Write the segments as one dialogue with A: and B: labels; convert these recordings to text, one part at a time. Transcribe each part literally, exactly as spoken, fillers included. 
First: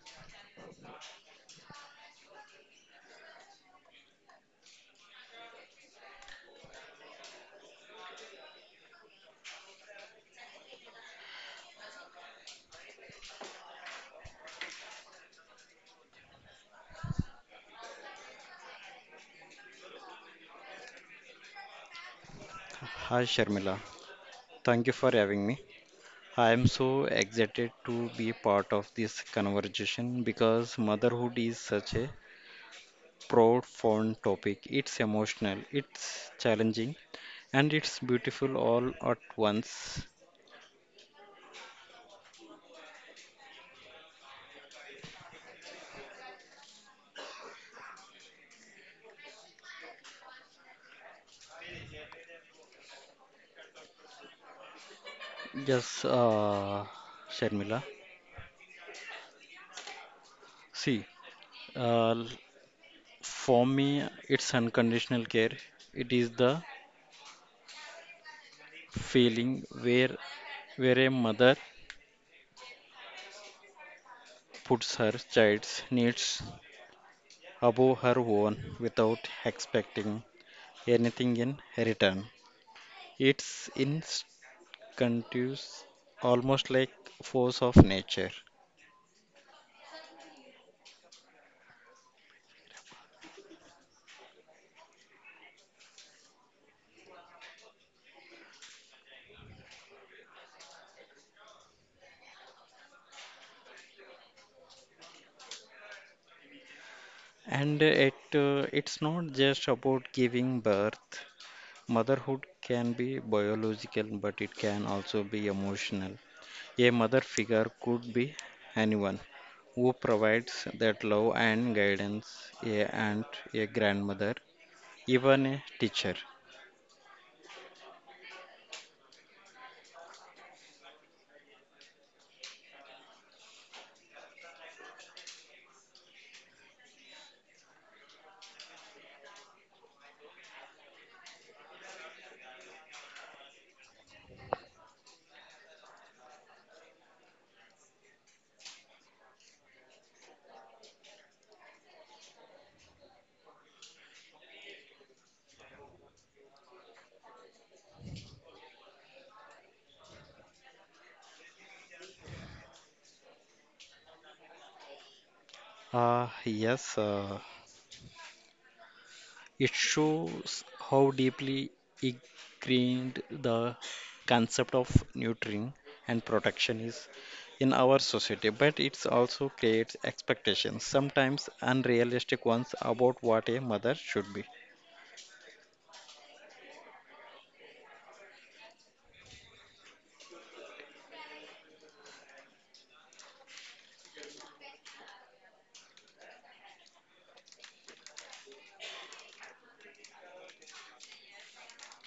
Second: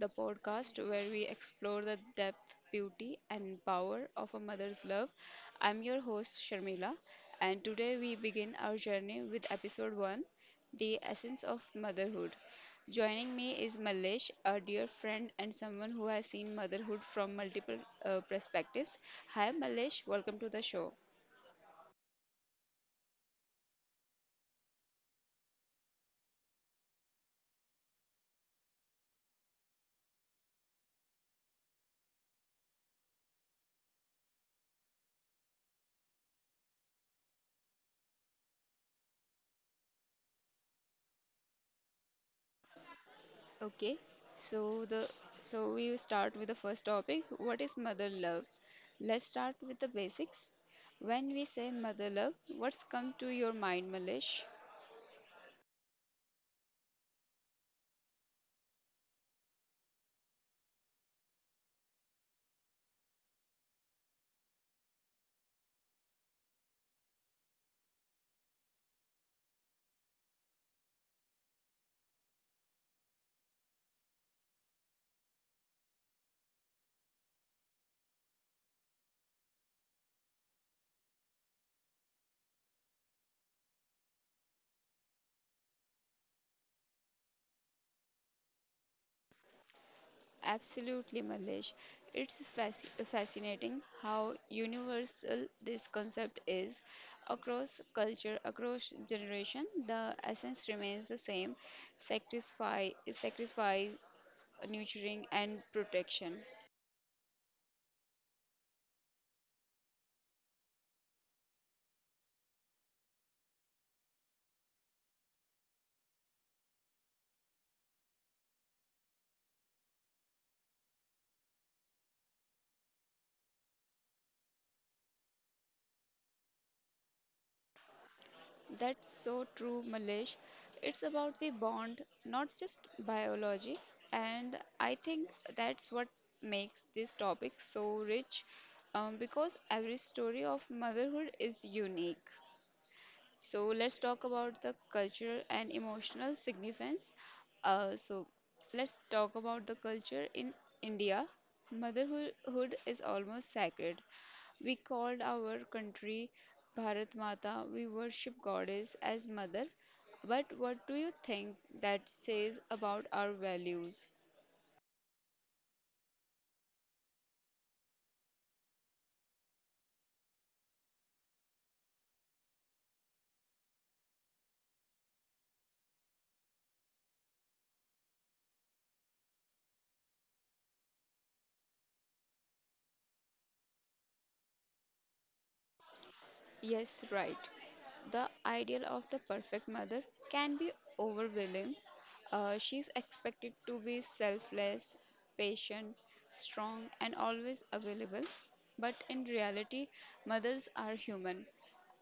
A: the podcast where we explore the depth, beauty, and power of a mother's love. I'm your host, Sharmila, and today we begin our journey with episode one, The Essence of Motherhood. Joining me is Malesh, a dear friend and someone who has seen motherhood from multiple uh, perspectives. Hi, Malesh, welcome to the show.
B: Hi Sharmila, thank you for having me. I am so excited to be part of this conversation because motherhood is such a profound topic. It's emotional, it's challenging, and it's beautiful all at once.
A: Okay, so the so we will start with the first topic. What is mother love? Let's start with the basics. When we say mother love, what's come to your mind, Malish?
B: Yes, uh, Sharmila. See, uh, l- for me, it's unconditional care. It is the feeling where where a mother puts her child's needs above her own without expecting anything in return. It's instinctive, almost like force of nature.
A: Absolutely, Malish. It's fasc- fascinating how universal this concept is across culture, across generation. The essence remains the same: sacrifice, sacrifice, nurturing, and protection.
B: And it, uh, it's not just about giving birth. Motherhood can be biological, but it can also be emotional. A mother figure could be anyone who provides that love and guidance, a aunt, a grandmother, even a teacher.
A: That's so true, Malish. It's about the bond, not just biology. And I think that's what makes this topic so rich, um, because every story of motherhood is unique. So let's talk about the cultural and emotional significance. Uh, so let's talk about the culture in India. Motherhood is almost sacred. We called our country Bharat Mata. We worship goddess as mother. But what do you think that says about our values?
B: Ah, yes. uh, It shows how deeply ingrained the concept of nurturing and protection is in our society, but it also creates expectations, sometimes unrealistic ones, about what a mother should be.
A: Yes, right. The ideal of the perfect mother can be overwhelming. Uh, she's expected to be selfless, patient, strong, and always available. But in reality, mothers are human.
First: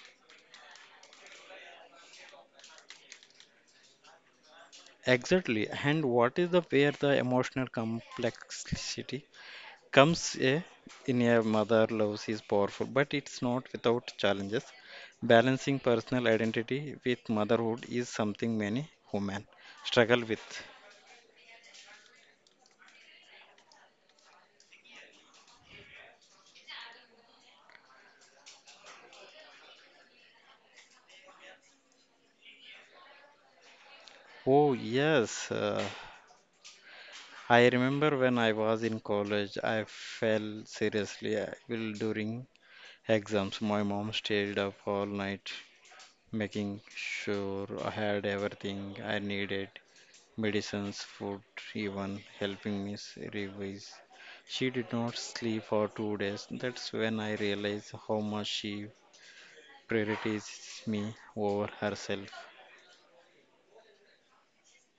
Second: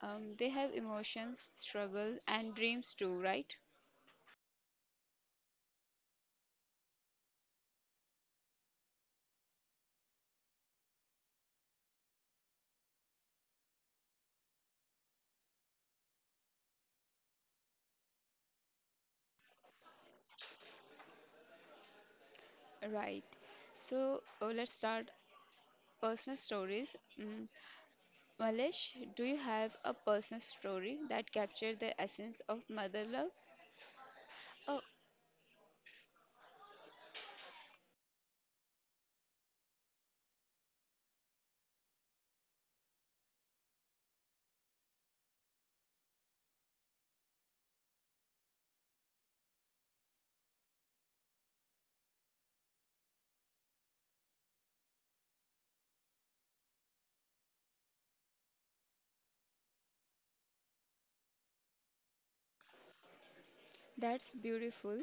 A: Um, they have emotions, struggles, and dreams too, right?
B: Exactly, and what is the where the emotional complexity comes a, in a mother loves is powerful, but it's not without challenges. Balancing personal identity with motherhood is something many women struggle with.
A: Right. So uh, let's start personal stories. Mm. Malesh, do you have a personal story that captured the essence of mother love?
B: Oh,
A: Oh,
B: yes. Uh, I remember when I was in college, I fell seriously uh, ill during exams. My mom stayed up all night making sure I had everything I needed: medicines, food, even helping me s- revise. She did not sleep for two days. That's when I realized how much she prioritizes me over herself.
A: that's beautiful.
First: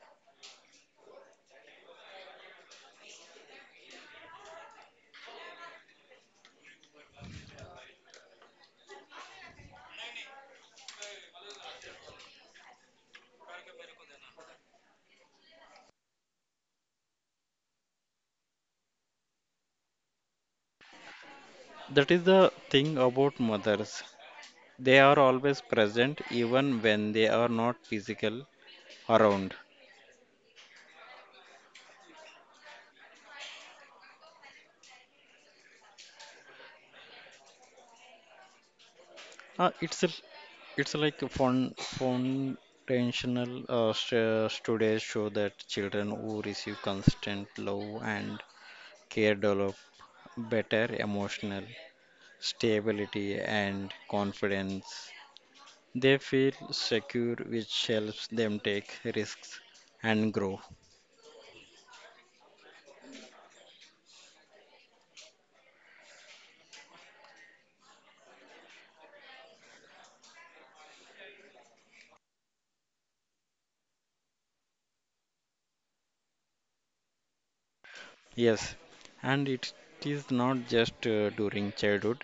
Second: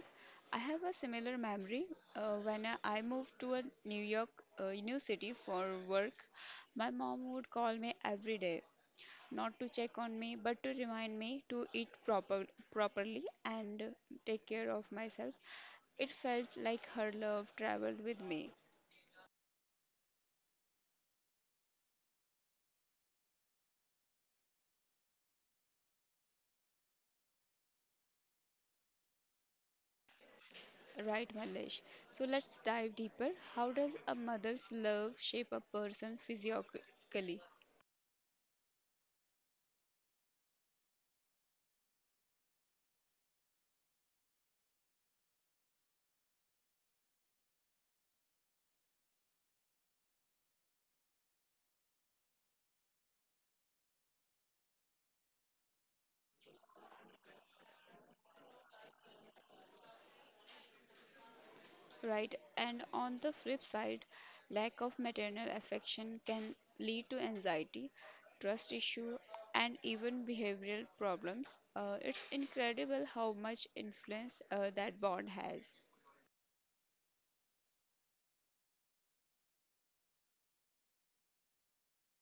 A: I have a similar memory. Uh, when I I moved to a New York, uh, new city for work, my mom would call me every day, not to check on me, but to remind me to eat proper properly and take care of myself. It felt like her love traveled with me.
B: That is the thing about mothers. They are always present even when they are not physical around.
A: Right, Malesh. So let's dive deeper. How does a mother's love shape a person physiologically?
B: Uh, it's a, it's like a fun, fun intentional uh, st- studies show that children who receive constant love and care develop better emotional stability, and confidence. They feel secure, which helps them take risks and grow.
A: Right? And on the flip side, lack of maternal affection can lead to anxiety, trust issue, and even behavioral problems. Uh, it's incredible how much influence uh, that bond has.
B: Yes, and it is not just uh, during childhood.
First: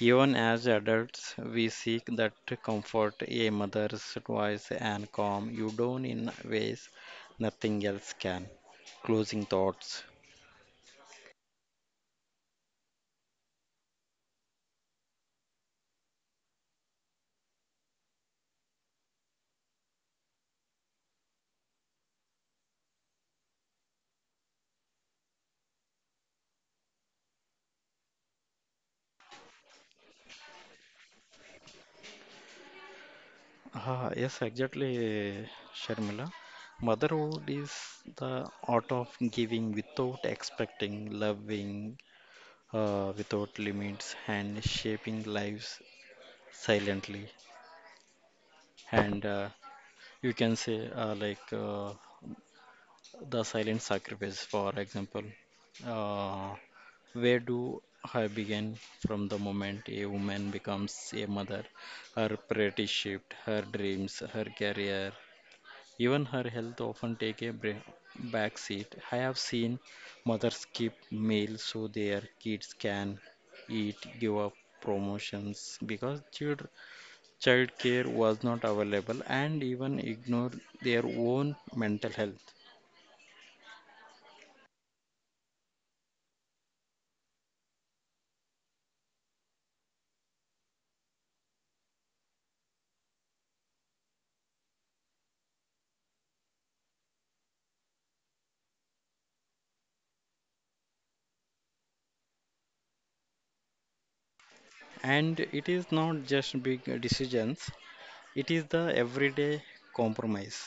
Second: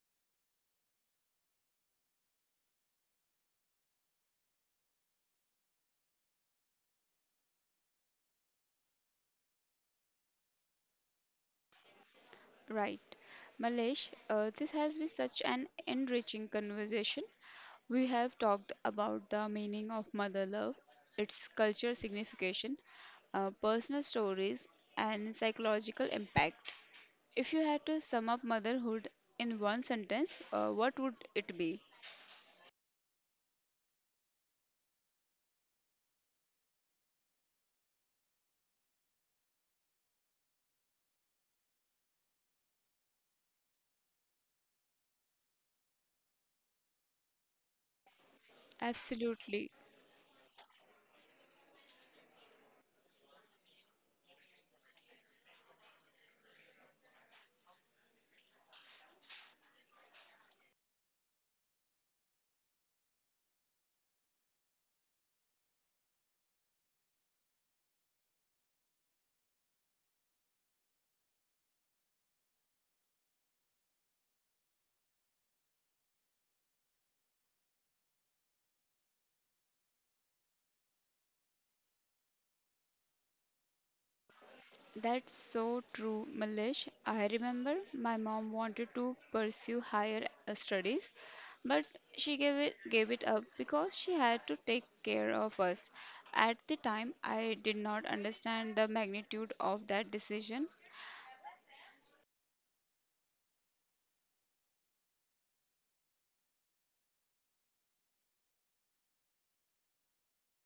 B: Even as adults, we seek that comfort, a mother's voice, and calm you down in ways nothing else can. Closing thoughts.
A: Right. Malesh, uh, this has been such an enriching conversation. We have talked about the meaning of mother love, its cultural signification, uh, personal stories, and psychological impact. If you had to sum up motherhood in one sentence, uh, what would it be?
B: Ah, yes, exactly, Sharmila. Motherhood is the art of giving without expecting, loving uh, without limits, and shaping lives silently. And uh,
A: Absolutely.
B: you can say, uh, like, uh, The silent sacrifice, for example. Uh, where do I begin from the moment a woman becomes a mother? Her priorities shift, her dreams, her career, even her health often take a bra- back seat. I have seen mothers skip meals so their kids can eat, give up promotions because child child care was not available and even ignore their own mental health.
A: That's so true, Malish. I remember my mom wanted to pursue higher uh, studies, but she gave it gave it up because she had to take care of us. At the time, I did not understand the magnitude of that decision.
B: And it is not just big decisions, it is the everyday compromise.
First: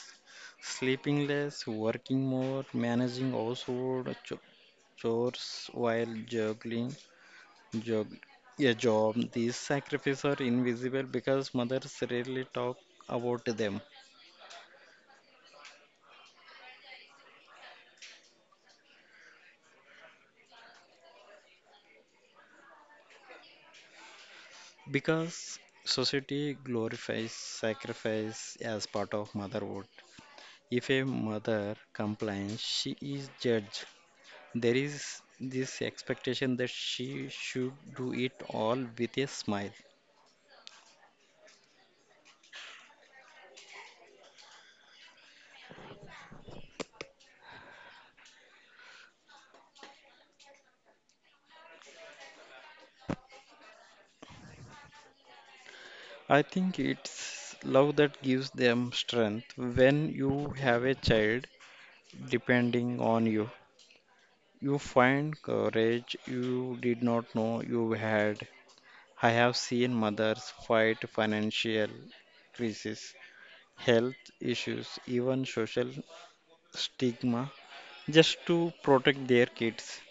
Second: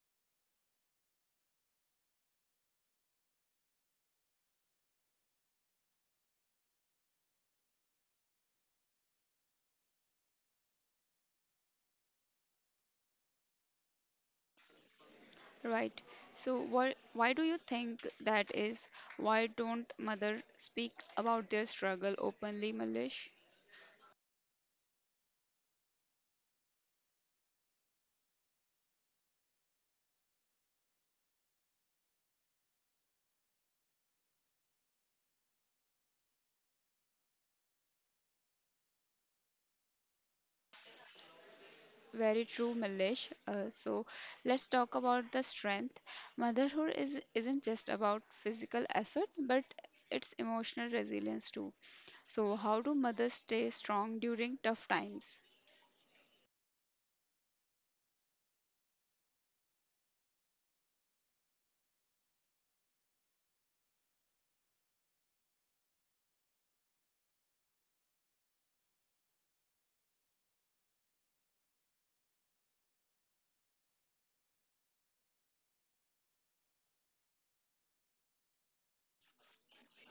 B: Sleeping less, working more, managing household cho- chores while juggling job, yeah, job. These sacrifices are invisible because mothers rarely talk about them.
A: Right. So what? Why do you think that is? Why don't mother speak about their struggle openly, Malish?
B: Because society glorifies sacrifice as part of motherhood. If a mother complains, she is judged. There is this expectation that she should do it all with a smile.
A: Very true, Milesh. Uh, so let's talk about the strength. Motherhood is isn't just about physical effort, but it's emotional resilience too. So how do mothers stay strong during tough times?
B: I think it's love that gives them strength. When you have a child depending on you, you find courage you did not know you had. I have seen mothers fight financial crises, health issues, even social stigma just to protect their kids.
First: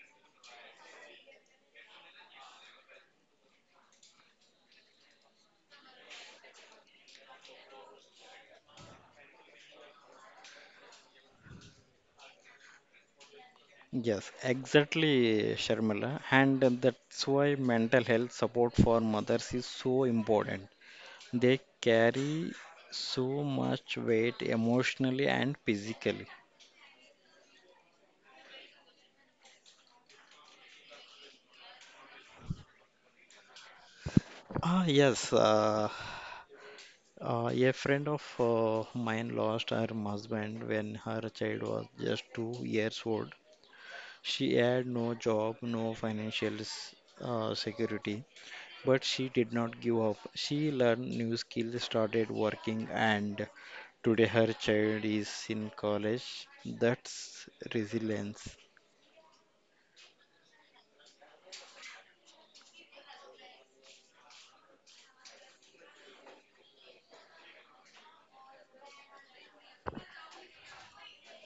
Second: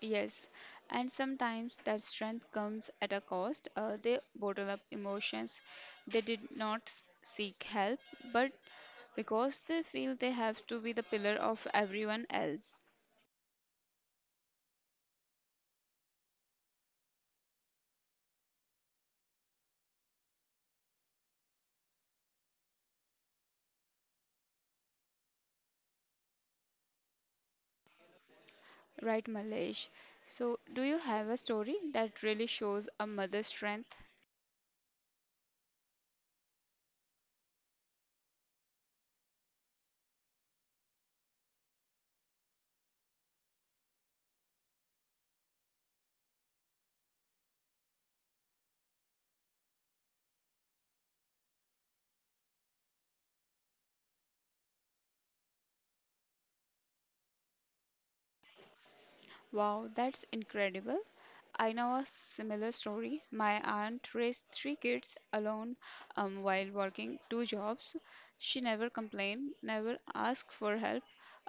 A: Yes, and sometimes that strength comes at a cost. Uh, they bottle up emotions. They did not s- seek help, but because they feel they have to be the pillar of everyone else.
B: Yes, exactly, Sharmila. And that's why mental health support for mothers is so important. They carry so much weight emotionally and physically.
A: Right, Malesh. So, do you have a story that really shows a mother's strength?
B: Ah, yes. Uh, Uh, a friend of uh, mine lost her husband when her child was just two years old. She had no job, no financial s- uh, security, but she did not give up. She learned new skills, started working, and today her child is in college. That's resilience.
A: Wow, that's incredible. I know a similar story. My aunt raised three kids alone, um, while working two jobs. She never complained, never asked for help.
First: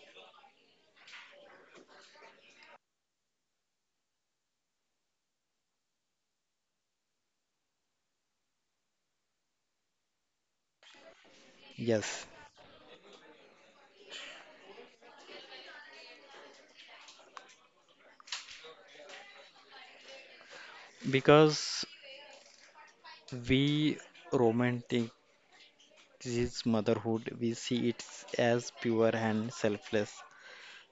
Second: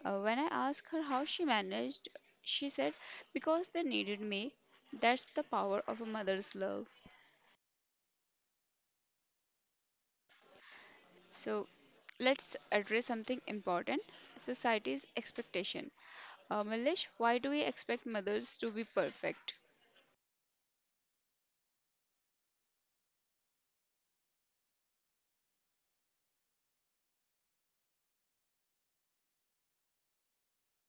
A: Uh, when I asked her how she managed, she said, "Because they needed me." That's the power of a mother's love. So
B: Yes,
A: let's address something important, society's expectation. Uh, Milesh, why do we expect mothers to be perfect?
B: because we romanticize motherhood, we see it as pure and selfless,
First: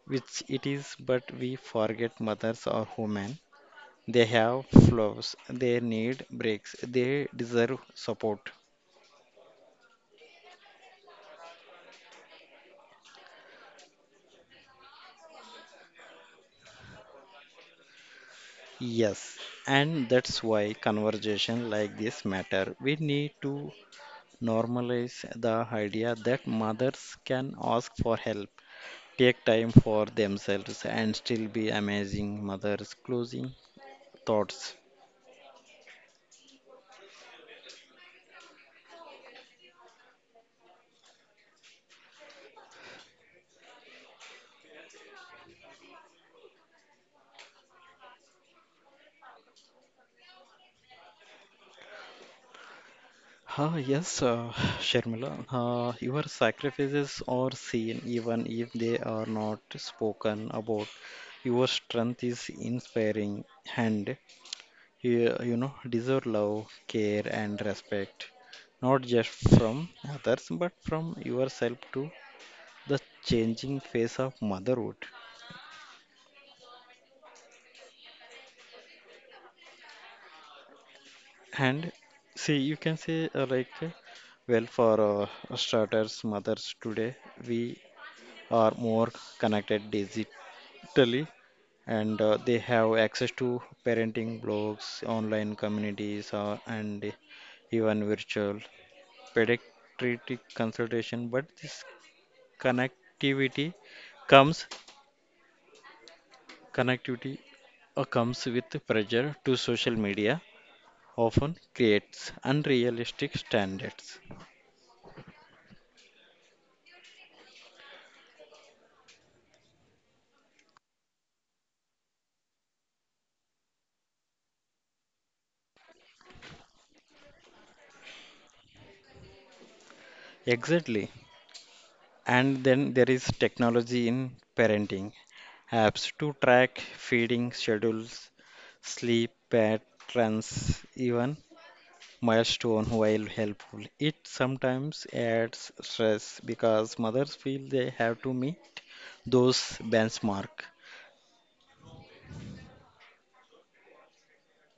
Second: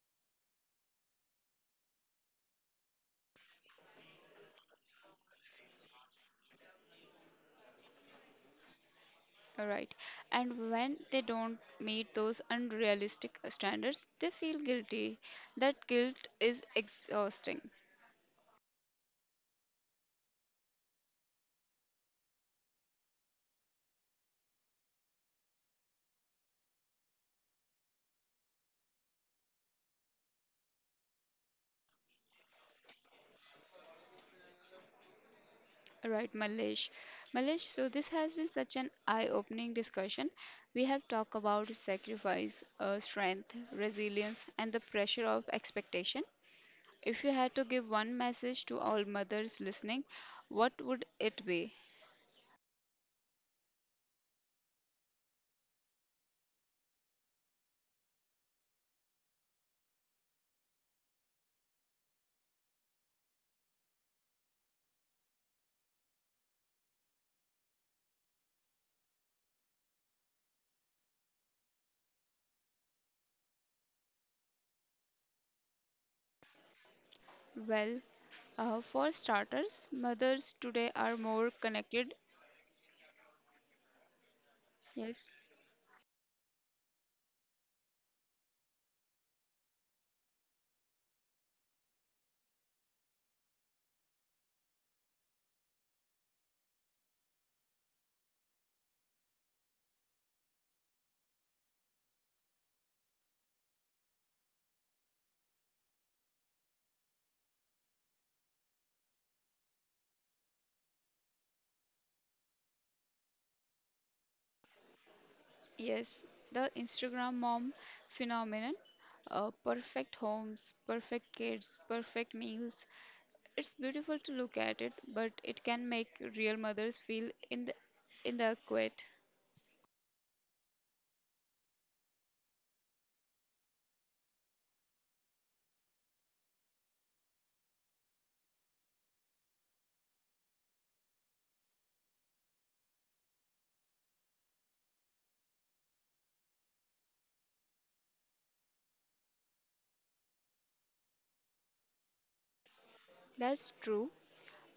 B: which it is, but we forget mothers are human. They have flaws, they need breaks, they deserve support.
A: All right. And when they don't meet those unrealistic standards, they feel guilty. That guilt is exhausting.
B: Yes, and that's why conversation like this matter. We need to normalize the idea that mothers can ask for help, take time for themselves, and still be amazing mothers. Closing thoughts.
A: All right, Malesh. Malesh, so this has been such an eye opening discussion. We have talked about sacrifice, uh, strength, resilience, and the pressure of expectation. If you had to give one message to all mothers listening, what would it be?
B: Ah, yes, uh, Sharmila, uh, your sacrifices are seen even if they are not spoken about. Your strength is inspiring and you, you know deserve love, care, and respect, not just from others but from yourself. To the changing face of motherhood.
A: Well, uh, for starters, mothers today are more
B: And
A: connected.
B: see, you can say uh, like, uh, Well, for
A: Yes,
B: uh, starters, mothers today, we are more connected digitally. Totally. And uh, they have access to parenting blogs, online communities, uh, and even virtual pediatric consultation. But this connectivity comes connectivity uh, comes with pressure to social media, often creates unrealistic standards.
A: yes, the Instagram mom phenomenon, uh, perfect homes, perfect kids, perfect meals. It's beautiful to look at it, but it can make real mothers feel in the in the quit.
B: Exactly. And then there is technology in parenting apps to track feeding schedules, sleep patterns, even milestone while helpful. It sometimes adds stress because mothers feel they have to meet those benchmark.
A: That's true.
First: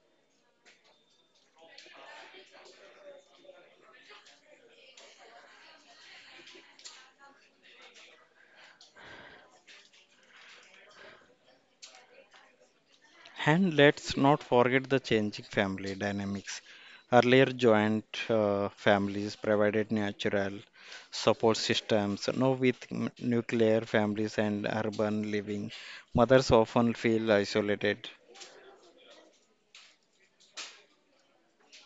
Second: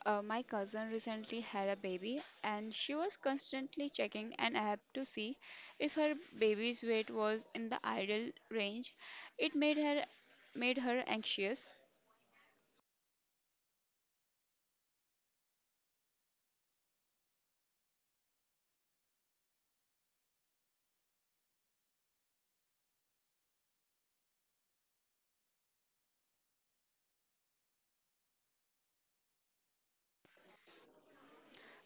A: Uh, my cousin recently had a baby and she was constantly checking an app to see if her baby's weight was in the ideal range. It made her made her anxious.
B: And let's not forget the changing family dynamics. Earlier, joint uh, families provided natural support systems. Now, with n- nuclear families and urban living, mothers often feel isolated.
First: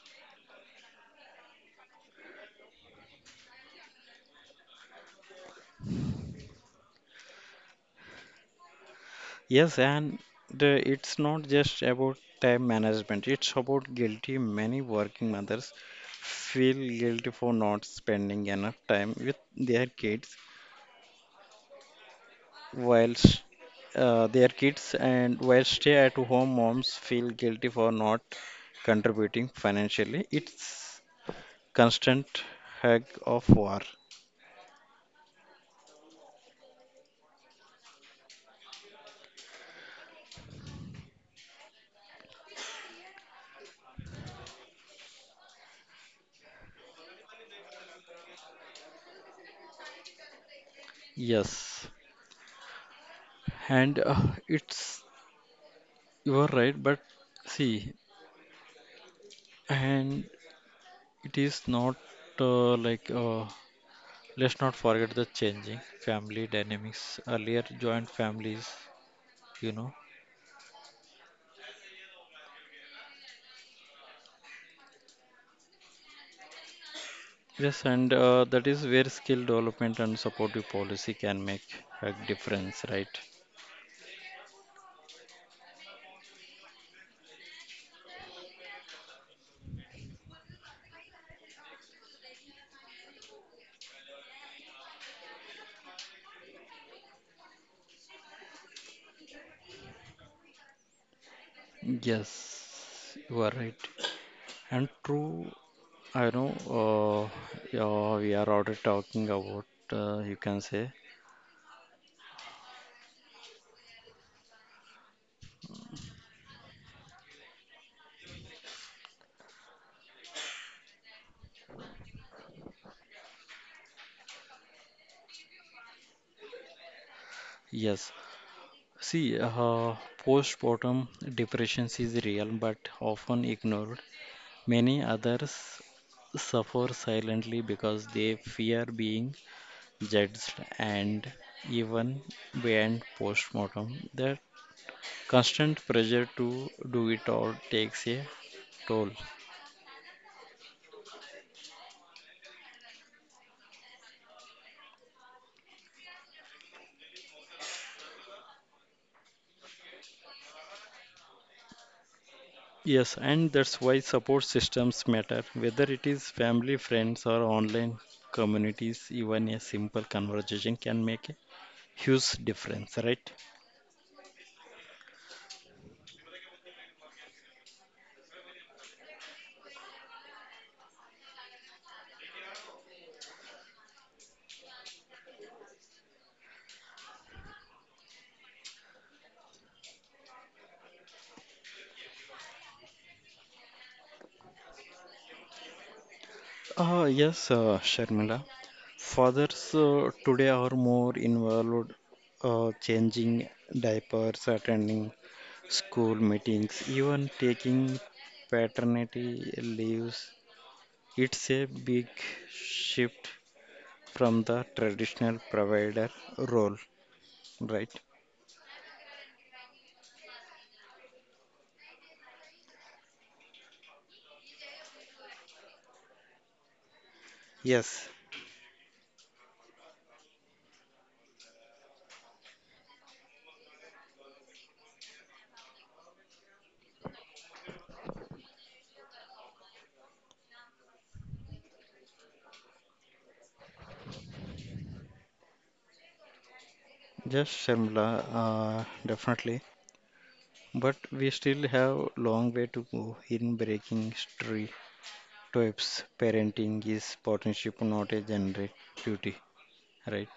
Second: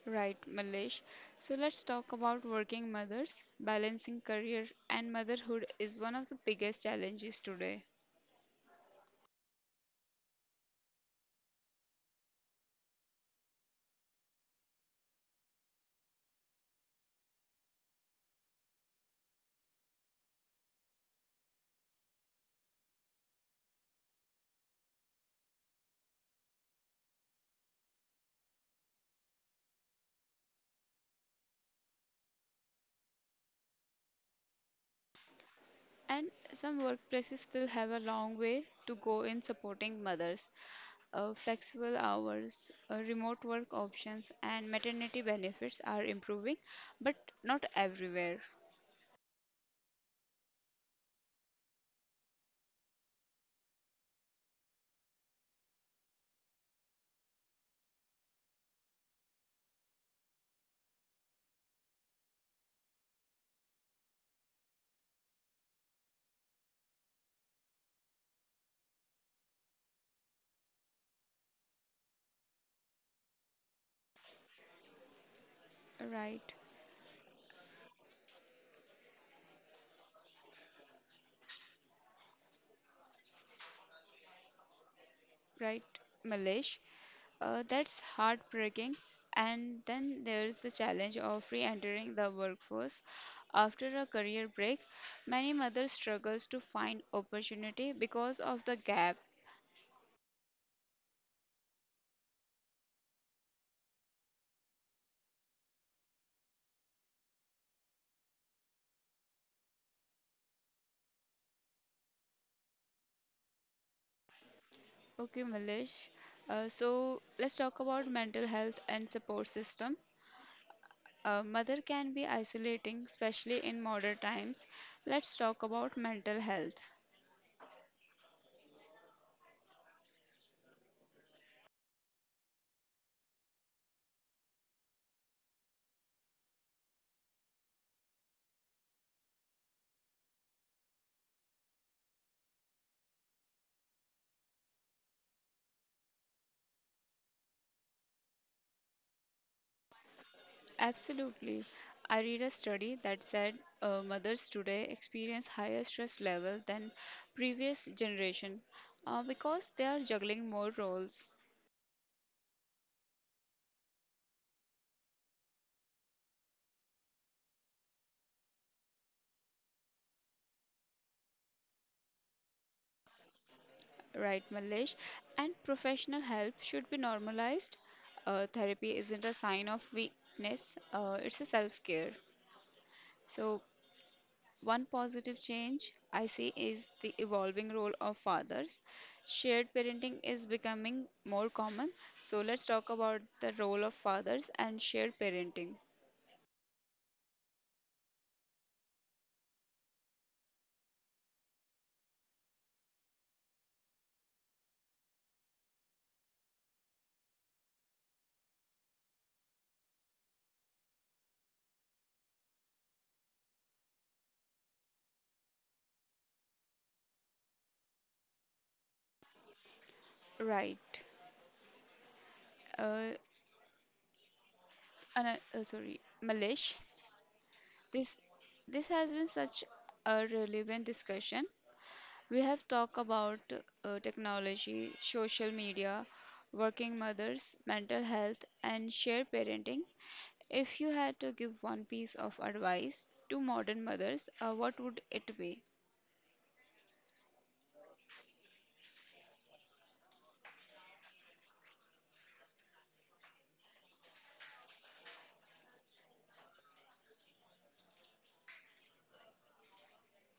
A: Right, Malesh. So let's talk about working mothers. Balancing career and motherhood is one of the biggest challenges today.
B: Yes, and the- it's not just about time management, it's about guilty. Many working mothers feel guilty for not spending enough time with their kids whilst uh, their kids and while stay at home moms feel guilty for not contributing financially. It's constant hag of war.
A: And some workplaces still have a long way to go in supporting mothers. Uh, flexible hours, uh, remote work options, and maternity benefits are improving, but not everywhere.
B: Yes, and uh, it's, you are right, but see, and it is not uh, like uh, let's not forget the changing family dynamics, earlier joint families, you know.
A: Right,
B: Yes, and uh, that is where skill development and supportive policy can make a difference, right?
A: right, Malesh. Uh, that's heartbreaking. And then there's the challenge of re entering the workforce. After a career break, many mothers struggles to find opportunity because of the gap.
B: Yes, you are right. And true, I know uh, uh, we are already talking about, uh, you can say,
A: Okay, Malish. Uh, so let's talk about mental health and support system. Uh, mother can be isolating, especially in modern times. Let's talk about mental health.
B: yes. See, uh, postpartum depression is real but often ignored. Many others suffer silently because they fear being judged, and even beyond postmortem. The constant pressure to do it all takes a toll.
A: Absolutely. I read a study that said uh, mothers today experience higher stress level than previous generation, uh, because they are juggling more roles.
B: Yes, and that's why support systems matter, whether it is family, friends, or online communities, even a simple conversation can make a huge difference, right?
A: Right, Malish. And professional help should be normalized. Uh, therapy isn't a sign of weakness, uh, it's a self care. So, one positive change I see is the evolving role of fathers. Shared parenting is becoming more common. So, let's talk about the role of fathers and shared parenting.
B: Uh, yes, uh, Sharmila. Fathers uh, today are more involved, uh, changing diapers, attending school meetings, even taking paternity leaves. It's a big shift from the traditional provider role, right?
A: Right. Uh, ana- uh, sorry, Malish.
B: Yes,
A: This this has been such a relevant discussion. We have talked about uh, technology, social media, working mothers, mental health, and shared parenting. If you had to give one piece of advice to modern mothers, uh, what would it be?
B: just Sharmila, uh, definitely. But we still have long way to go in breaking stereotypes. Parenting is partnership, not a generic duty, right?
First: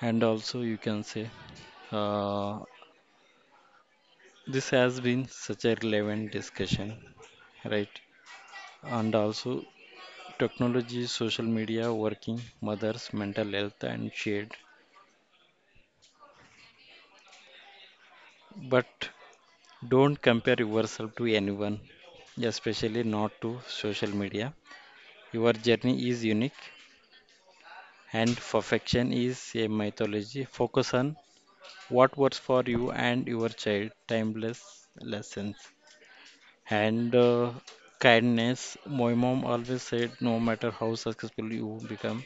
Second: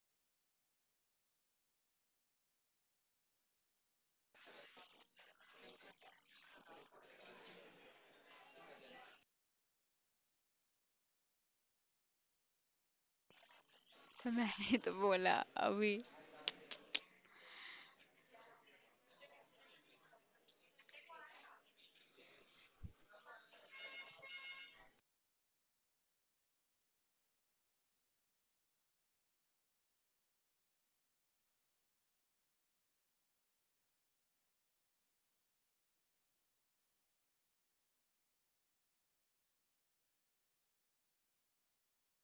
B: And also, you can say uh, this has been such a relevant discussion. Right. And also technology, social media, working, mothers, mental health and
A: So
B: shared.
A: मैंने तो बोला अभी.
B: But don't compare yourself to anyone, especially not to social media. Your journey is unique and perfection is a mythology. Focus on what works for you and your child. Timeless lessons. And uh, Kindness. My mom always said, no matter how successful you become,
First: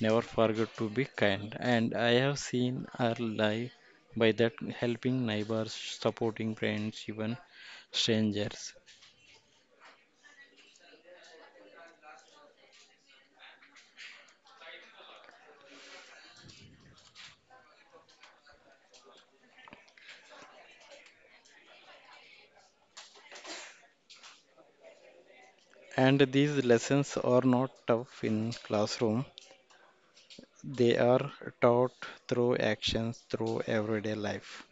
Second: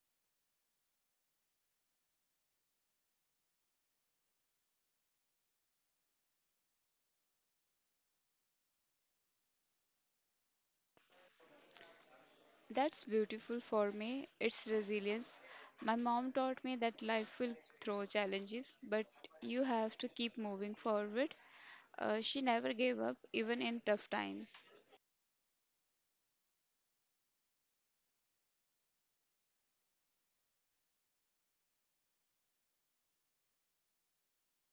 B: never forget to be kind. And I have seen her life by that, helping neighbors, supporting friends, even strangers.
A: That's beautiful for me. It's resilience. My mom taught me that life will throw challenges, but you have to keep moving forward. Uh, she never gave up, even in tough times.
B: And these lessons are not tough in classroom. They are taught through actions, through everyday life.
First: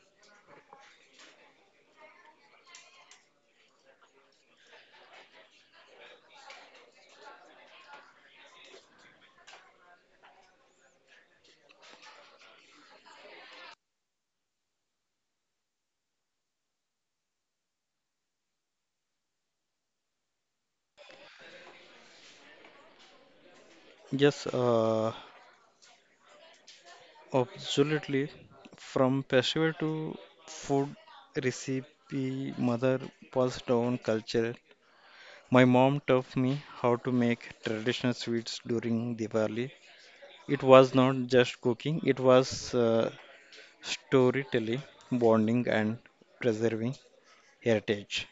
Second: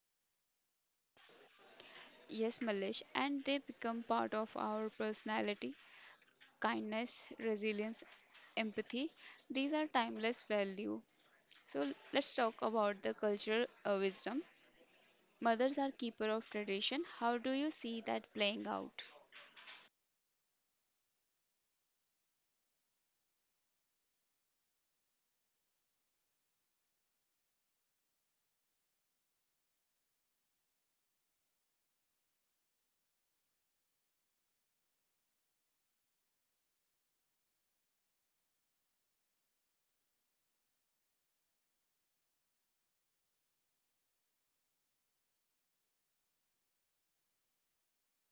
A: Yes, Malish, and they become part of our personality, kindness, resilience, empathy. These are timeless value. So let's talk about the cultural uh, wisdom. Mothers are keeper of tradition. How do you see that playing out?
B: Yes, uh, absolutely. From festival to food recipe, mother passed down culture. My mom taught me how to make traditional sweets during Diwali. It was not just cooking, it was uh, storytelling, bonding, and preserving heritage.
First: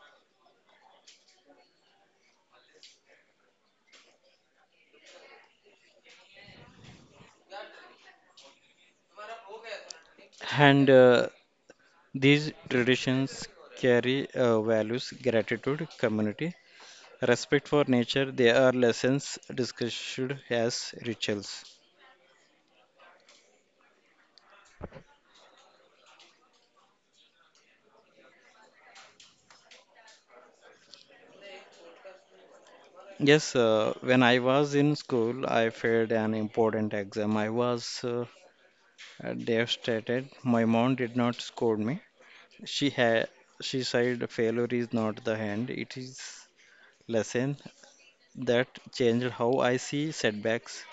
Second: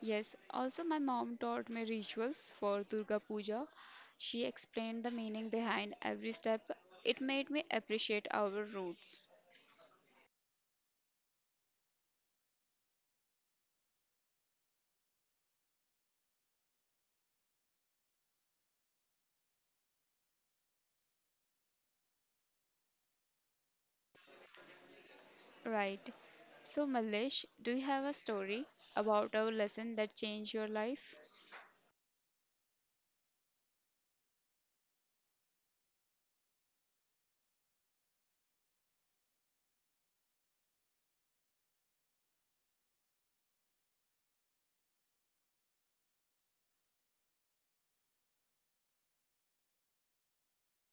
A: Yes, also my mom taught me rituals for Durga Puja. She explained the meaning behind every step. It made me appreciate our roots.
B: And uh, these traditions carry uh, values, gratitude, community, respect for nature. They are lessons discussed as rituals.
A: Right. So, Malish, do you have a story about a lesson that changed your life?
B: Yes, uh, when I was in school, I failed an important exam. I was uh, devastated. My mom did not scold me. She had, she said, failure is not the end, it is lesson. That changed how I see setbacks.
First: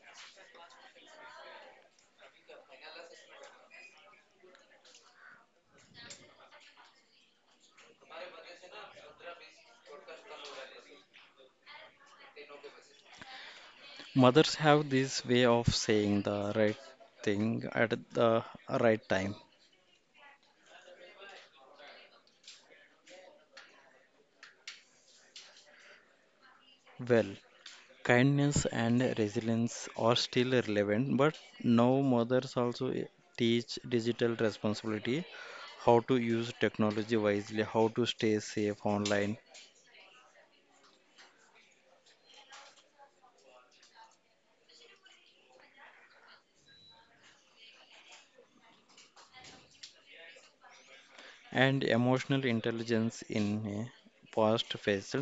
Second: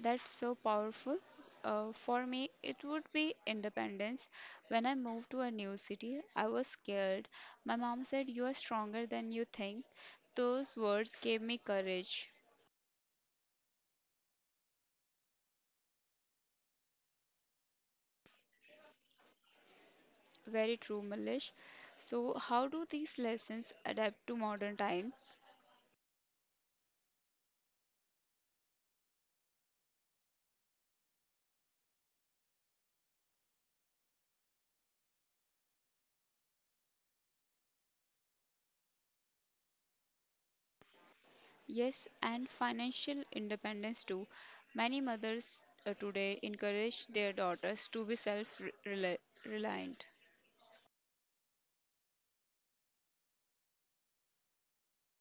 A: That's so powerful. Uh, for me, it would be independence. When I moved to a new city, I was scared. My mom said, "You are stronger than you think." Those words gave me courage.
B: Mothers have this way of saying the right thing at the right time.
A: Very true, Malish. So, how do these lessons adapt to modern times?
B: Well, kindness and resilience are still relevant, but now mothers also teach digital responsibility, how to use technology wisely, how to stay safe online,
A: Yes, and financial independence too. Many mothers uh, today encourage their daughters to be self reliant.
B: and emotional intelligence in a fast-paced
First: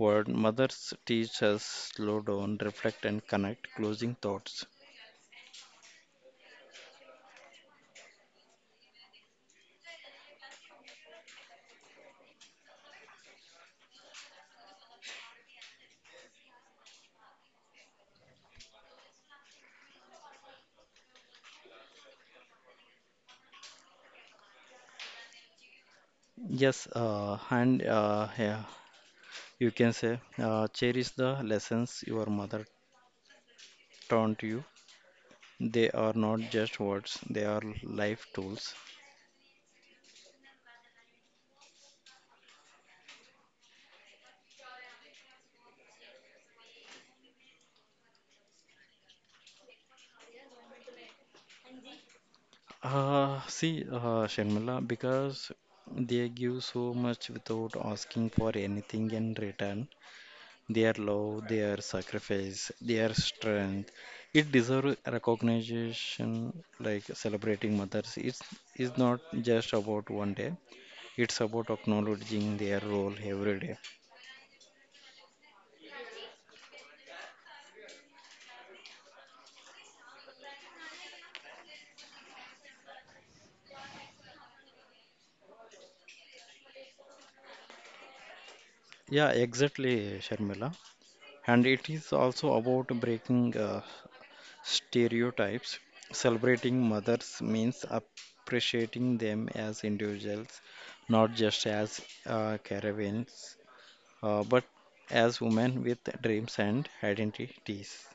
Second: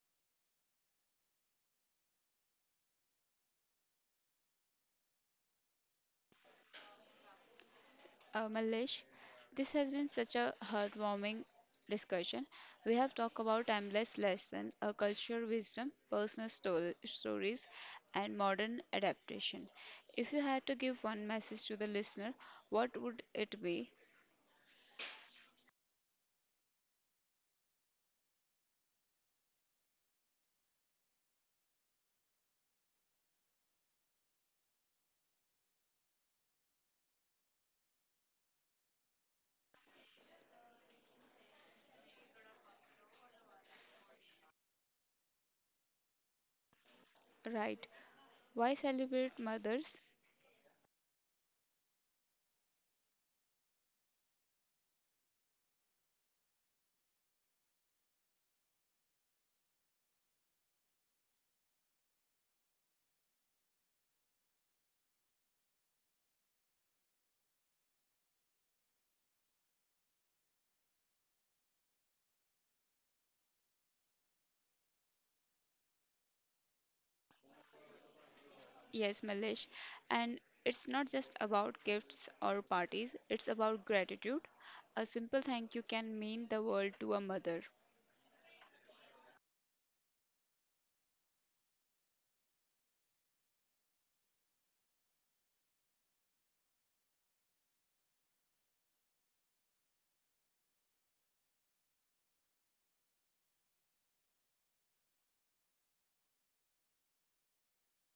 B: world. Mothers teach us slow down, reflect, and connect. Closing thoughts.
A: Uh, Malesh, this has been such a heartwarming discussion. We have talked about timeless lesson, a culture wisdom, personal stor- stories, and modern adaptation. If you had to give one message to the listener, what would it be?
B: Yes, uh, and uh, yeah, you can say, uh, cherish the lessons your mother taught you. They are not just words, they are life tools.
A: Right. Why celebrate mothers?
B: Uh, see, uh, Sharmila, because they give so much without asking for anything in return. Their love, their sacrifice, their strength, it deserves recognition. Like celebrating mothers, it's is not just about one day. It's about acknowledging their role every day.
A: Yes, Malish. And it's not just about gifts or parties, it's about gratitude. A simple thank you can mean the world to a mother.
B: Yeah, exactly, Sharmila. And it is also about breaking uh, stereotypes. Celebrating mothers means appreciating them as individuals, not just as uh, caravans, uh, but as women with dreams and identities.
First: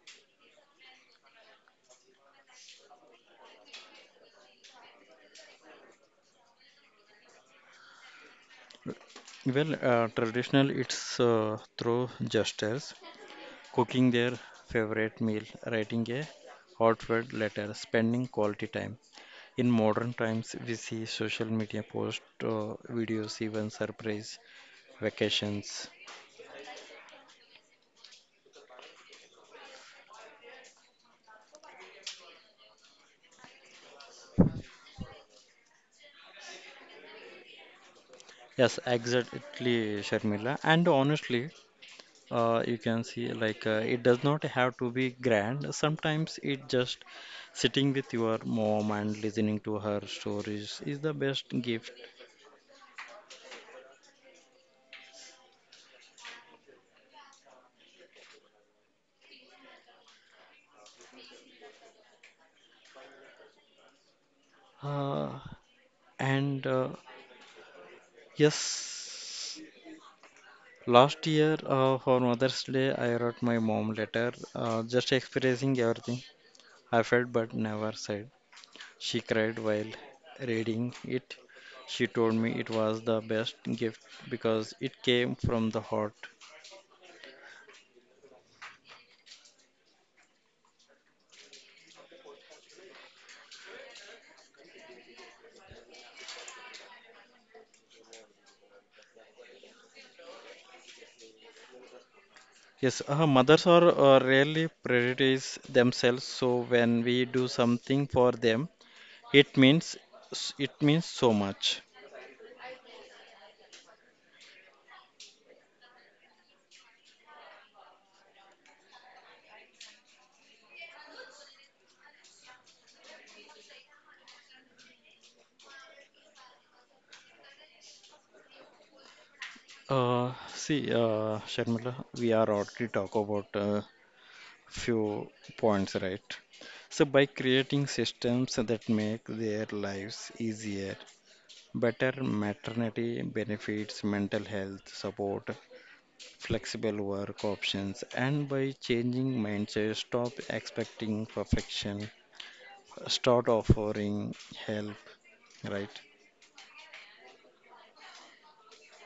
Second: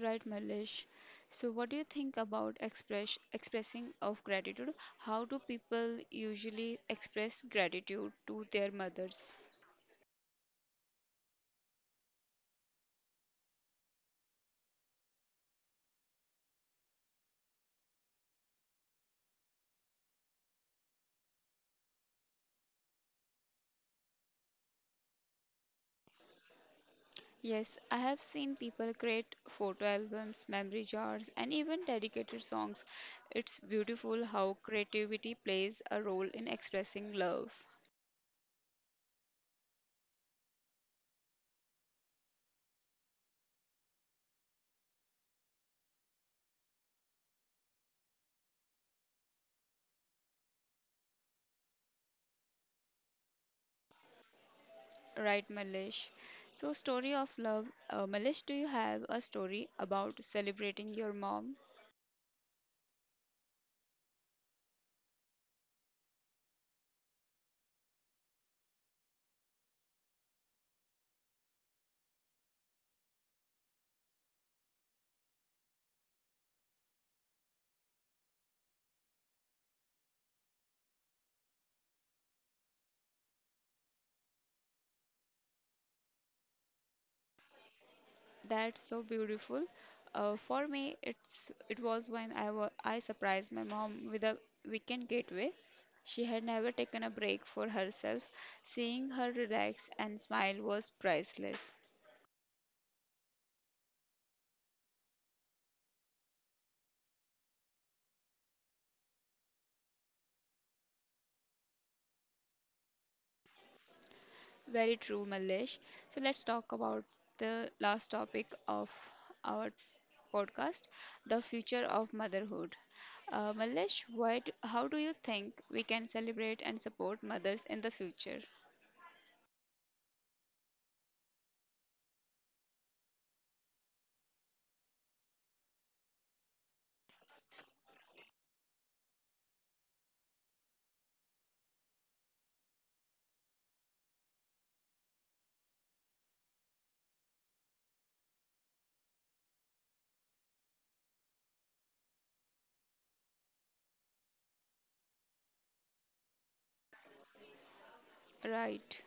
A: Right, Malish. So, what do you think about express expressing of gratitude? How do people usually express gratitude to their mothers?
B: Well, uh, traditional it's uh, through gestures, cooking their favorite meal, writing a heartfelt letter, spending quality time. In modern times, we see social media posts, uh, videos, even surprise vacations.
A: Yes, I have seen people create photo albums, memory jars, and even dedicated songs. It's beautiful how creativity plays a role in expressing love.
B: Yes, exactly, Sharmila. And honestly, uh, you can see like uh, it does not have to be grand. Sometimes it just sitting with your mom and listening to her stories is the best gift.
A: Right, Malish. So, story of love. Uh, Malish, do you have a story about celebrating your mom?
B: Uh, and uh, Yes, last year uh, for Mother's Day, I wrote my mom letter, uh, just expressing everything I felt but never said. She cried while reading it. She told me it was the best gift because it came from the heart.
A: That's so beautiful. Uh, for me, it's it was when I wa I surprised my mom with a weekend getaway. She had never taken a break for herself. Seeing her relax and smile was priceless.
B: Yes, uh, mothers are uh, rarely prioritize themselves, so when we do something for them, it means it means so much.
A: Very true, Malish. So let's talk about the last topic of our podcast, the future of motherhood. Uh, Malish, why do, how do you think we can celebrate and support mothers in the future?
B: Uh, see, uh, Sharmila, we are already talk about uh, few points, right? So by creating systems that make their lives easier, better maternity benefits, mental health support, flexible work options, and by changing mindset, stop expecting perfection, start offering help, right?
A: Right.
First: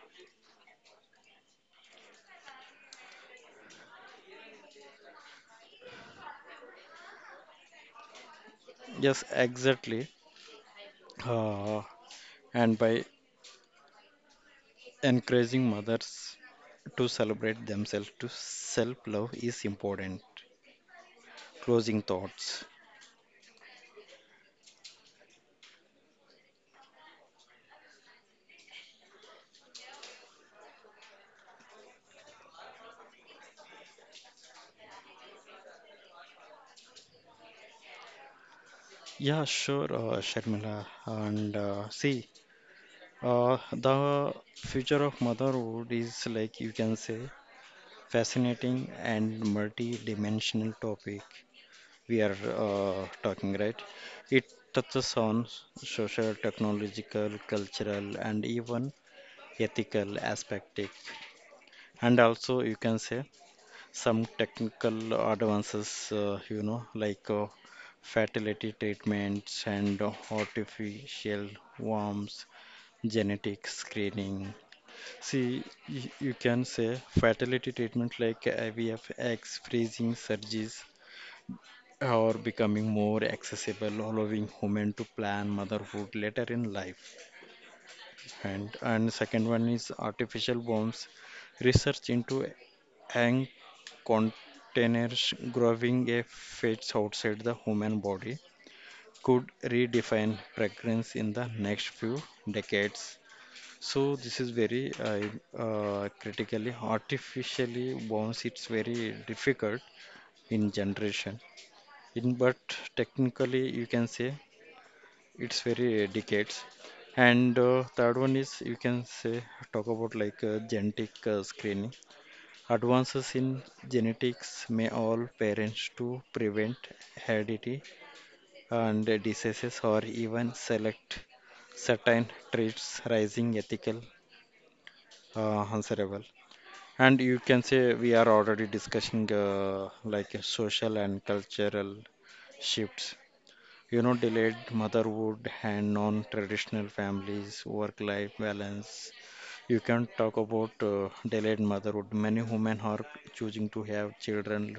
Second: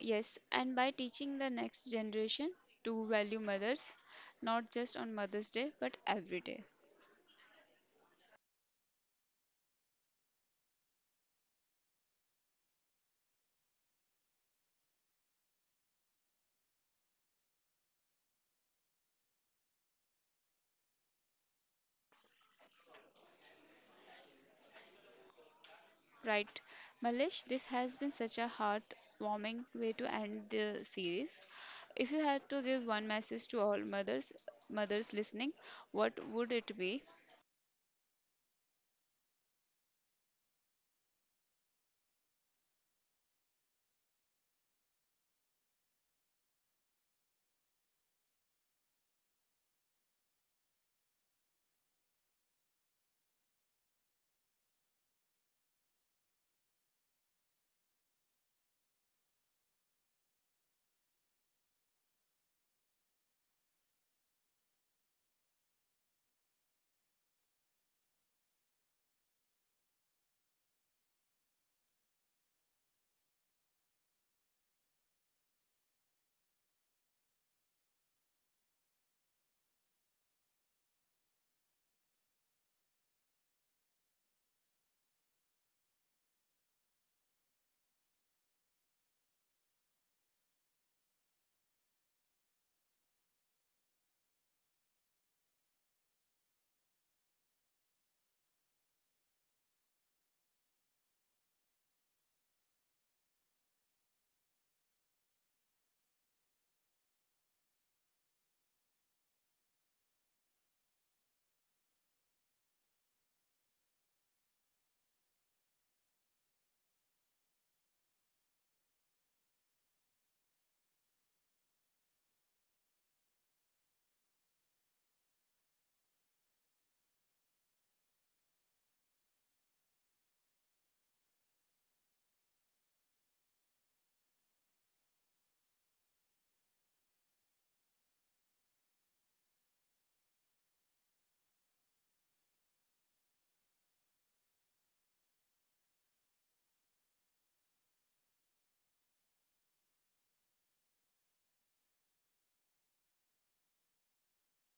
A: Yes, and by teaching the next generation to value mothers, not just on Mother's Day, but every day.
B: Yes, exactly. Uh, and by encouraging mothers to celebrate themselves, to self love is important. Closing thoughts.
A: Right, Malish, this has been such a heartwarming way to end the series. If you had to give one message to all mothers, mothers listening, what would it be?
B: Yeah, sure, uh, Sharmila. And uh, see, Uh, the future of motherhood is like you can say fascinating and multi-dimensional topic we are uh, talking right it touches on social technological cultural and even ethical aspect, and also you can say some technical advances, uh, you know like uh, fertility treatments and artificial worms, genetic screening. See, y- you can say fertility treatment like I V F, eggs freezing surgeries are becoming more accessible, allowing women to plan motherhood later in life. And and second one is artificial bombs. Research into egg containers growing a fetus outside the human body could redefine pregnancy in the next few decades. So this is very uh, uh, critically artificially bounce. It's very difficult in generation. In but technically you can say it's very decades. And uh, third one is you can say talk about like uh, genetic uh, screening. Advances in genetics may all parents to prevent heredity and diseases or even select certain traits, raising ethical uh, answerable. And you can say we are already discussing uh, like a social and cultural shifts. You know, delayed motherhood and non-traditional families, work-life balance. You can talk about uh, delayed motherhood. Many women are choosing to have children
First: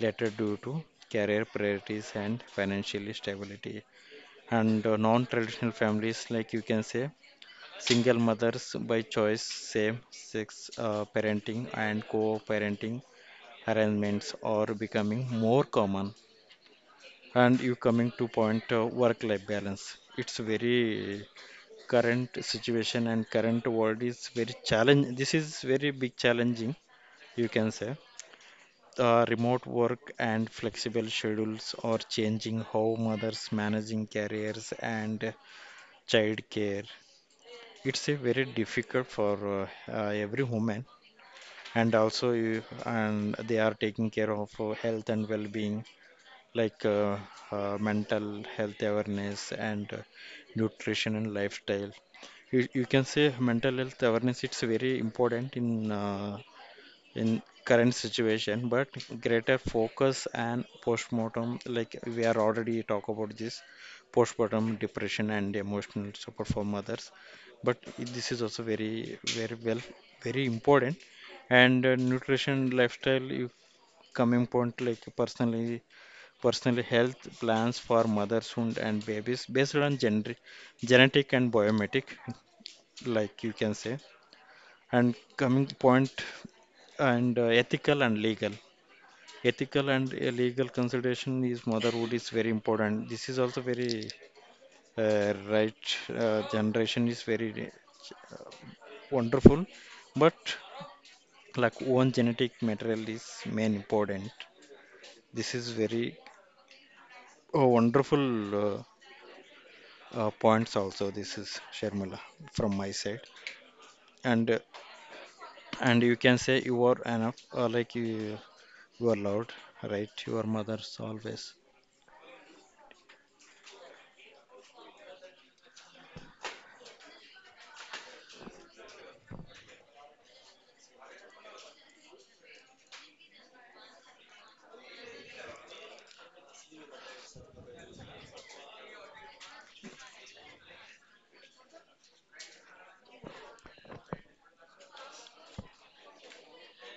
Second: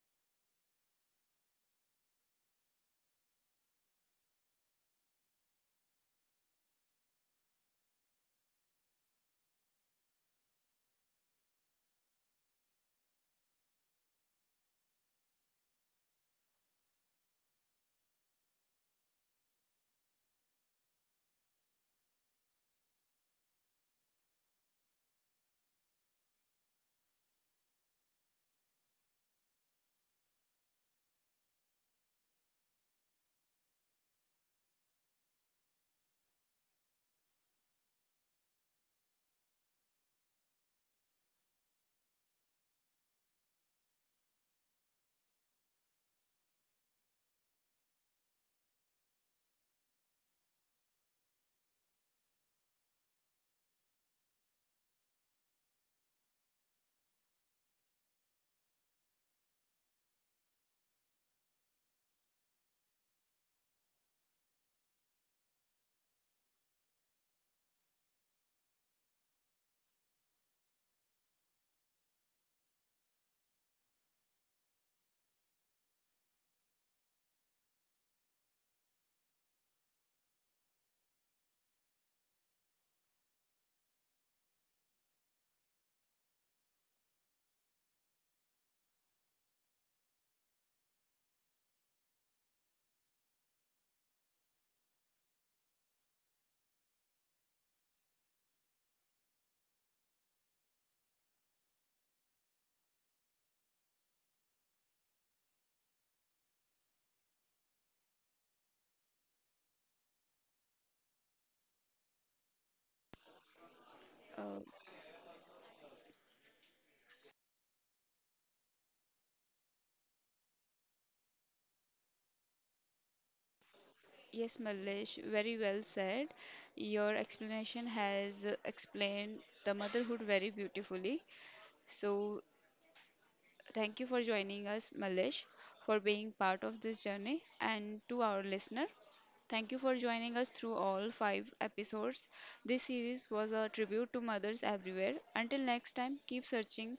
B: later due to career priorities and financial stability. And uh, non-traditional families, like you can say. Single mothers by choice, same sex uh, parenting and co parenting arrangements are becoming more common. And you coming to point uh, work life balance. It's very current situation and current world is very challenge. This is very big challenging, you can say. Uh, remote work and flexible schedules are changing how mothers managing careers and child care. It's a very difficult for uh, uh, every woman, and also you, and they are taking care of uh, health and well-being like uh, uh, mental health awareness and uh, nutrition and lifestyle. You, you can say mental health awareness it's very important in uh, in current situation, but greater focus and postmortem, like we are already talk about this, postpartum depression and emotional support for mothers, but this is also very very well, very important. And uh, nutrition lifestyle if coming point like personally personally health plans for mothers wound and babies based on gender, genetic and biometric, like you can say. And coming point and uh, ethical and legal, ethical and uh, legal consideration is motherhood is very important. This is also very uh, right, uh, generation is very uh, wonderful, but like own genetic material is main important. This is very uh wonderful uh, uh, points also. This is Sharmila from my side. And uh,
A: Uh,
B: and you can say you are enough, uh, like you, you are loved, right, your mother's always.
A: yes, Malish, very well said. Your explanation has explained the motherhood very beautifully. So thank you for joining us, Malish, for being part of this journey, and to our listener. Thank you for joining us through all five episodes. This series was a tribute to mothers everywhere. Until next time, keep searching,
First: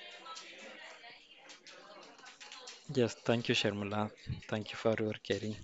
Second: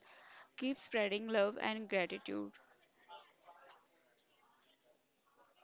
A: keep spreading love and gratitude.
B: Yes, thank you Sharmila, thank you for your caring.